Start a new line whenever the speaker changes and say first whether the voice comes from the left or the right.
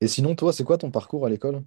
right: Et sinon, toi, c'est quoi ton parcours à l'école?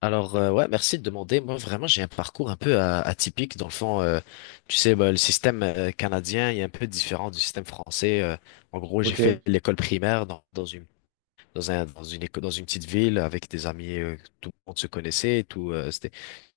left: Alors, ouais, merci de demander. Moi, vraiment, j'ai un parcours un peu atypique dans le fond. Tu sais, bah, le système canadien est un peu différent du système français. En gros, j'ai
right: Ok.
left: fait l'école primaire dans, dans une dans un dans une éco- dans une petite ville avec des amis. Tout le monde se connaissait. Tout c'était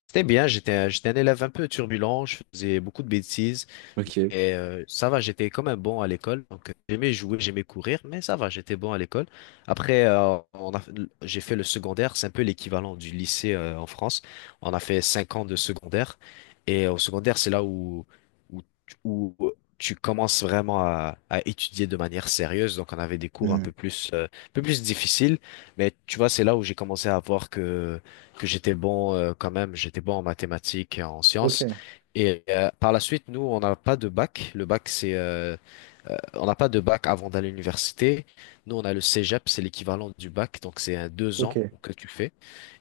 left: c'était bien. J'étais un élève un peu turbulent. Je faisais beaucoup de bêtises.
right: Ok.
left: Et ça va, j'étais quand même bon à l'école. Donc, j'aimais jouer, j'aimais courir, mais ça va, j'étais bon à l'école. Après, j'ai fait le secondaire. C'est un peu l'équivalent du lycée en France. On a fait 5 ans de secondaire. Et au secondaire, c'est là où tu commences vraiment à étudier de manière sérieuse. Donc, on avait des cours
right: Hmm.
left: un peu plus difficiles. Mais tu vois, c'est là où j'ai commencé à voir que j'étais bon, quand même. J'étais bon en mathématiques et en
right: Ok,
left: sciences. Et par la suite, nous, on n'a pas de bac. On n'a pas de bac avant d'aller à l'université. Nous, on a le cégep, c'est l'équivalent du bac, donc c'est un deux
right: ok,
left: ans que tu fais.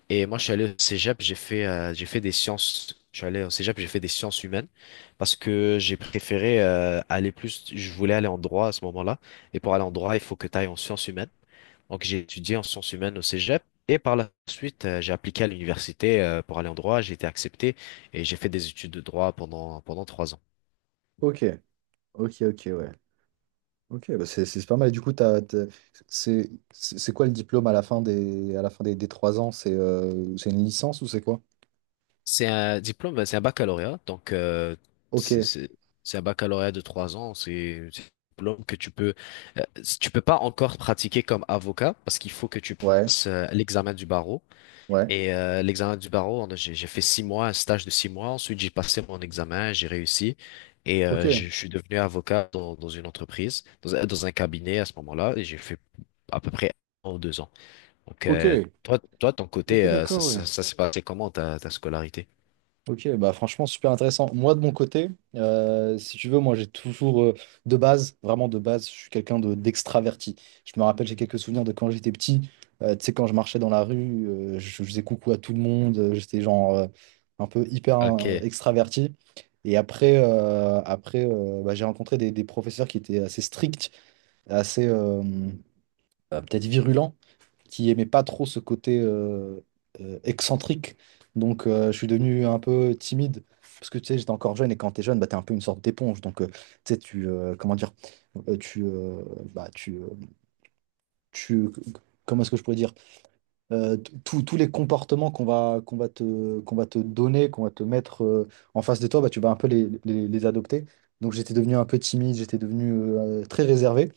left: Et moi, je suis allé au cégep, j'ai fait des sciences. Je suis allé au cégep, j'ai fait des sciences humaines parce que j'ai préféré aller plus. Je voulais aller en droit à ce moment-là. Et pour aller en droit, il faut que tu ailles en sciences humaines. Donc, j'ai étudié en sciences humaines au Cégep et par la suite, j'ai appliqué à l'université pour aller en droit. J'ai été accepté et j'ai fait des études de droit pendant 3 ans.
right: ok, ok, ok, ouais. Ok, bah c'est pas mal. Et du coup, c'est quoi le diplôme à la fin des trois ans? C'est une licence ou c'est quoi?
left: C'est un diplôme, c'est un baccalauréat, donc
right: Ok,
left: c'est c'est- c'est un baccalauréat de 3 ans. C'est un diplôme que euh, tu peux pas encore pratiquer comme avocat parce qu'il faut que tu
right: ouais,
left: passes l'examen du barreau.
right: ouais,
left: Et l'examen du barreau, j'ai fait 6 mois, un stage de 6 mois. Ensuite, j'ai passé mon examen, j'ai réussi. Et je,
right: ok,
left: je suis devenu avocat dans une entreprise, dans un cabinet à ce moment-là. Et j'ai fait à peu près 1 ou 2 ans. Donc,
right: ok,
left: toi, ton
right: ok,
left: côté, ça,
right: d'accord,
left: ça,
right: ouais.
left: ça s'est passé comment ta scolarité?
right: Ok, bah franchement, super intéressant. Moi, de mon côté, si tu veux, moi, de base, vraiment de base, je suis quelqu'un d'extraverti. Je me rappelle, j'ai quelques souvenirs de quand j'étais petit. Tu sais, quand je marchais dans la rue, je faisais coucou à tout le monde. J'étais genre un peu hyper
left: Ok,
right: extraverti. Et après, bah, j'ai rencontré des professeurs qui étaient assez stricts, assez peut-être virulents qui aimait pas trop ce côté excentrique. Donc, je suis devenu un peu timide. Parce que tu sais, j'étais encore jeune et quand t'es jeune, bah, t'es un peu une sorte d'éponge. Donc, tu sais, tu. Comment dire? Tu. Bah, tu. Tu comment est-ce que je pourrais dire? Tous les comportements qu'on va te donner, qu'on va te mettre en face de toi, bah, tu vas un peu les adopter. Donc j'étais devenu un peu timide, j'étais devenu très réservé.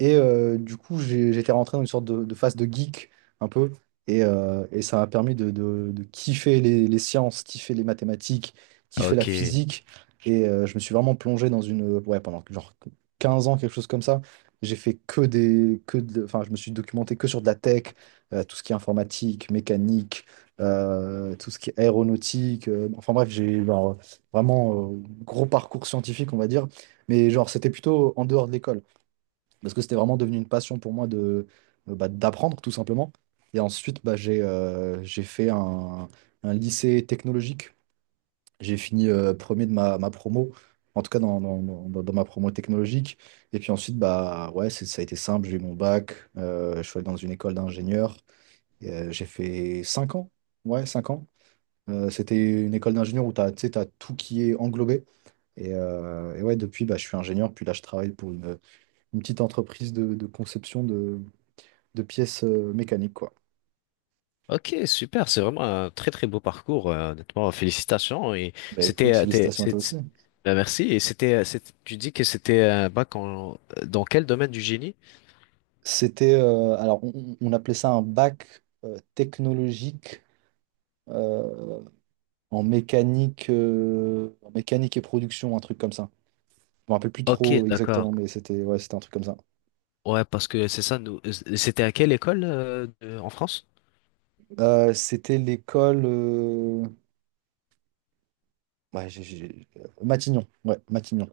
right: Et du coup, j'étais rentré dans une sorte de phase de geek, un peu. Et ça m'a permis de kiffer les sciences, kiffer les mathématiques, kiffer la
left: ok,
right: physique. Et je me suis vraiment plongé dans une... Ouais, pendant genre 15 ans, quelque chose comme ça. J'ai fait que des... enfin, je me suis documenté que sur de la tech, tout ce qui est informatique, mécanique, tout ce qui est aéronautique. Enfin bref, j'ai genre, vraiment gros parcours scientifique, on va dire. Mais genre, c'était plutôt en dehors de l'école, parce que c'était vraiment devenu une passion pour moi de bah, d'apprendre, tout simplement. Et ensuite, bah, j'ai fait un lycée technologique. J'ai fini premier de ma promo, en tout cas dans ma promo technologique. Et puis ensuite, bah, ouais, ça a été simple, j'ai eu mon bac, je suis allé dans une école d'ingénieur. Et, j'ai fait 5 ans. Ouais, 5 ans. C'était une école d'ingénieur où tu sais, t'as tout qui est englobé. Et ouais, depuis, bah, je suis ingénieur. Puis là, je travaille pour une petite entreprise de conception de pièces mécaniques, quoi.
left: ok, super. C'est vraiment un très très beau parcours, honnêtement. Félicitations.
right: Bah
left: C'était,
right: écoute,
left: euh, t'es-
right: félicitations à toi
left: c'est-
right: aussi.
left: c'est- ben, merci. Et tu dis que c'était un bac dans quel domaine du génie?
right: C'était, alors, on appelait ça un bac technologique euh, en mécanique et production, un truc comme ça. Je me rappelle plus
left: Ok,
right: trop exactement,
left: d'accord.
right: mais c'était ouais, c'était un truc comme ça.
left: Ouais, parce que c'est ça, nous. C'était à quelle école en France?
right: C'était l'école. Ouais, Matignon, ouais, Matignon.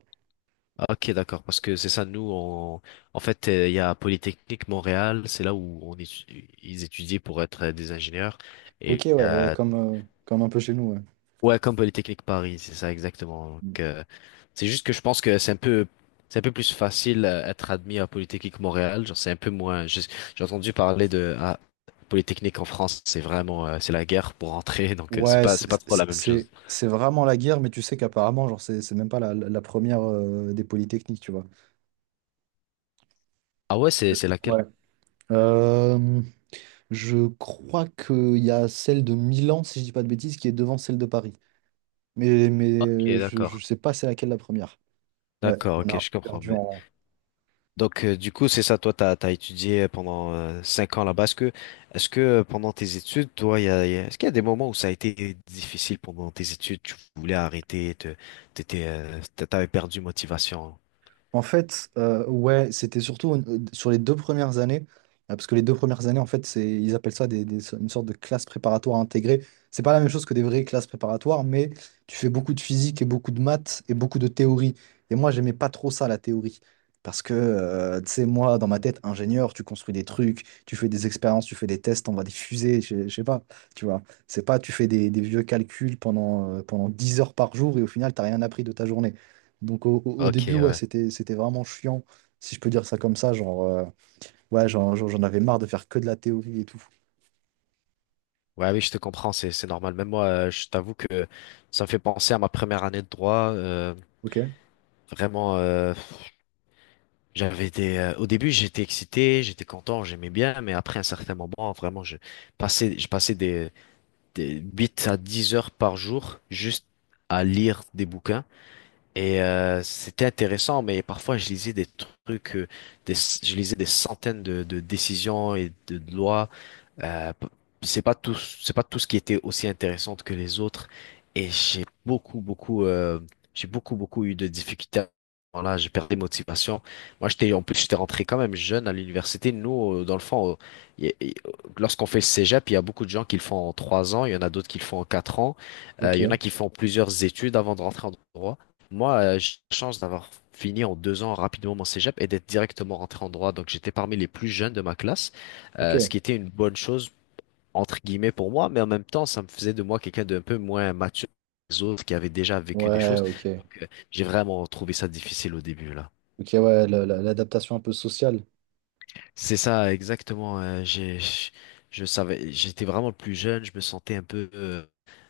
left: Ah, ok, d'accord. Parce que c'est ça, nous, en fait, il y a Polytechnique Montréal, c'est là où ils étudient pour être des ingénieurs.
right: Ok,
left: Et
right: ouais, ouais, comme, comme un peu chez nous, ouais.
left: ouais, comme Polytechnique Paris, c'est ça exactement.
right: Mm.
left: Donc, c'est juste que je pense que c'est un peu plus facile être admis à Polytechnique Montréal. Genre, c'est un peu moins. J'ai entendu parler de Polytechnique en France, c'est vraiment, c'est la guerre pour entrer, donc c'est
right: Ouais,
left: pas, c'est pas trop la même chose.
right: c'est vraiment la guerre, mais tu sais qu'apparemment, genre, c'est même pas la première des polytechniques, tu vois.
left: Ah, ouais, c'est laquelle?
right: Ouais. Euh, je crois qu'il y a celle de Milan, si je dis pas de bêtises, qui est devant celle de Paris. Mais, mais
left: Ok,
right: euh, je, je
left: d'accord.
right: sais pas c'est laquelle la première. Ouais,
left: D'accord,
right: on a
left: ok,
right: un
left: je
right: peu
left: comprends.
right: perdu
left: Mais.
right: en,
left: Donc, du coup, c'est ça, toi, t'as étudié pendant 5 ans là-bas. Est-ce que Pendant tes études, toi, est-ce qu'il y a des moments où ça a été difficile pendant tes études, tu voulais arrêter, t'avais perdu motivation?
right: En fait, ouais, c'était surtout sur les 2 premières années, parce que les 2 premières années, en fait, c'est, ils appellent ça une sorte de classe préparatoire intégrée. C'est pas la même chose que des vraies classes préparatoires, mais tu fais beaucoup de physique et beaucoup de maths et beaucoup de théorie. Et moi, j'aimais pas trop ça, la théorie. Parce que, tu sais, moi, dans ma tête, ingénieur, tu construis des trucs, tu fais des expériences, tu fais des tests, on va des fusées, je sais pas, tu vois. C'est pas, tu fais des vieux calculs pendant, pendant 10 heures par jour et au final, t'as rien appris de ta journée. Donc au
left: Ok,
right: début, ouais,
left: ouais.
right: c'était vraiment chiant, si je peux dire ça comme ça, genre, ouais, j'en avais marre de faire que de la théorie et tout.
left: Ouais, oui, je te comprends, c'est normal. Même moi, je t'avoue que ça me fait penser à ma première année de droit.
right: Ok,
left: Vraiment, j'avais des. Au début, j'étais excité, j'étais content, j'aimais bien, mais après un certain moment, vraiment, je passais des 8 à 10 heures par jour juste à lire des bouquins. Et c'était intéressant, mais parfois trucs, euh, je lisais des centaines de décisions et de lois. Euh, p- c'est pas tout ce qui était aussi intéressante que les autres. Et j'ai beaucoup, beaucoup eu de difficultés. Là, j'ai perdu motivation. En plus, j'étais rentré quand même jeune à l'université. Nous, dans le fond, y a- y- lorsqu'on fait le cégep, il y a beaucoup de gens qui le font en 3 ans. Il y en a d'autres qui le font en 4 ans.
right: ok,
left: Il y en a qui font plusieurs études avant de rentrer en droit. Moi, j'ai la chance d'avoir fini en 2 ans rapidement mon cégep et d'être directement rentré en droit. Donc, j'étais parmi les plus jeunes de ma classe, ce
right: ok.
left: qui était une bonne chose entre guillemets pour moi, mais en même temps, ça me faisait de moi quelqu'un d'un peu moins mature que les autres qui avait déjà vécu des
right: Ouais,
left: choses.
right: ok.
left: Donc, j'ai vraiment trouvé ça difficile au début, là.
right: Ok, ouais, l'adaptation un peu sociale.
left: C'est ça, exactement. Je savais, j'étais vraiment le plus jeune, je me sentais un peu, euh,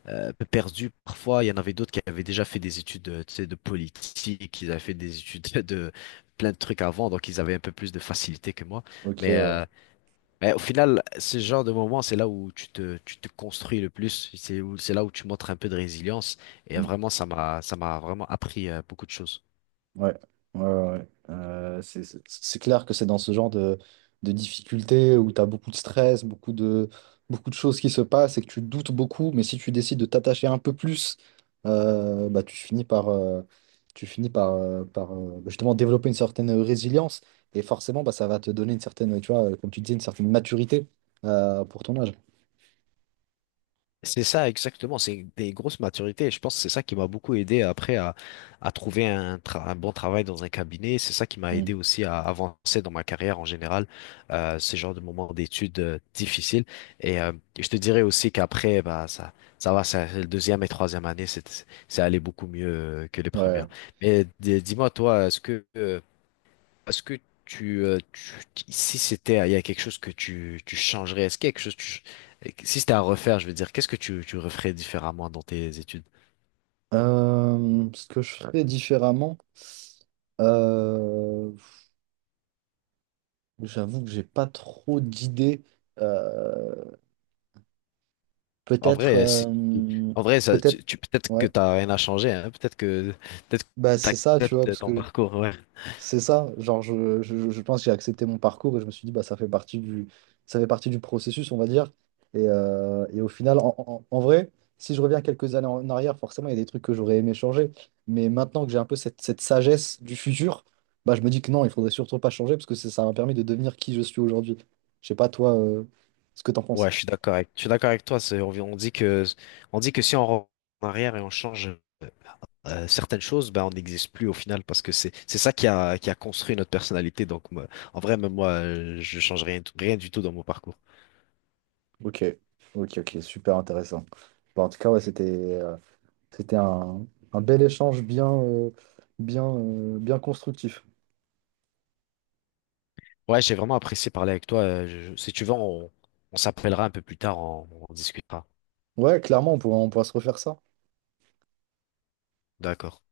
left: euh, un peu perdu. Parfois, il y en avait d'autres qui avaient déjà fait des études, tu sais, de politique, ils avaient fait des études de plein de trucs avant, donc ils avaient un peu plus de facilité que moi.
right: Ok,
left: Mais
right: ouais.
left: euh, Mais au final, ce genre de moment, c'est là où tu te construis le plus, c'est là où tu montres un peu de résilience. Et vraiment, ça m'a vraiment appris beaucoup de choses.
right: Ouais, ouais, ouais, ouais. C'est clair que c'est dans ce genre de difficultés où tu as beaucoup de stress, beaucoup de choses qui se passent et que tu doutes beaucoup, mais si tu décides de t'attacher un peu plus, bah, tu finis par justement développer une certaine résilience et forcément, bah, ça va te donner une certaine, tu vois, comme tu disais, une certaine maturité pour ton âge.
left: C'est ça, exactement. C'est des grosses maturités. Et je pense que c'est ça qui m'a beaucoup aidé après à trouver un bon travail dans un cabinet. C'est ça qui m'a aidé
right: Mm.
left: aussi à avancer dans ma carrière en général, ce genre de moments d'études difficiles. Et je te dirais aussi qu'après, bah, le deuxième et troisième année, c'est allé beaucoup mieux que les
right: Ouais.
left: premières. Mais dis-moi, toi, est-ce que si c'était, il y a quelque chose que tu changerais, est-ce qu'il y a quelque chose que si c'était à refaire, je veux dire, qu'est-ce que tu referais différemment dans tes études?
right: Ce que je ferais différemment. Euh, J'avoue que j'ai pas trop d'idées. Euh,
left: En
right: Peut-être,
left: vrai, en vrai,
right: peut-être,
left: peut-être que
right: ouais.
left: t'as rien à changer, hein, peut-être
right: Bah,
left: que
right: c'est ça, tu vois,
left: t'acceptes
right: parce
left: ton
right: que
left: parcours, ouais.
right: c'est ça. Genre, je pense que j'ai accepté mon parcours et je me suis dit, bah, ça fait partie du, ça fait partie du processus, on va dire. Et au final, en vrai, si je reviens quelques années en arrière, forcément, il y a des trucs que j'aurais aimé changer. Mais maintenant que j'ai un peu cette, cette sagesse du futur, bah, je me dis que non, il faudrait surtout pas changer parce que ça m'a permis de devenir qui je suis aujourd'hui. Je sais pas, toi, ce que t'en penses.
left: Ouais, je suis d'accord avec toi. On dit que si on rentre en arrière et on change, certaines choses, ben, on n'existe plus au final parce que c'est ça qui a construit notre personnalité. Donc, en vrai, même moi, je change rien, rien du tout dans mon parcours.
right: Ok, ok, ok, super intéressant. Bon, en tout cas, ouais, c'était euh, c'était un bel échange bien, bien, bien constructif.
left: Ouais, j'ai vraiment apprécié parler avec toi. Si tu veux, on s'appellera un peu plus tard, on discutera.
right: Ouais, clairement, on pourra se refaire ça, hein.
left: D'accord.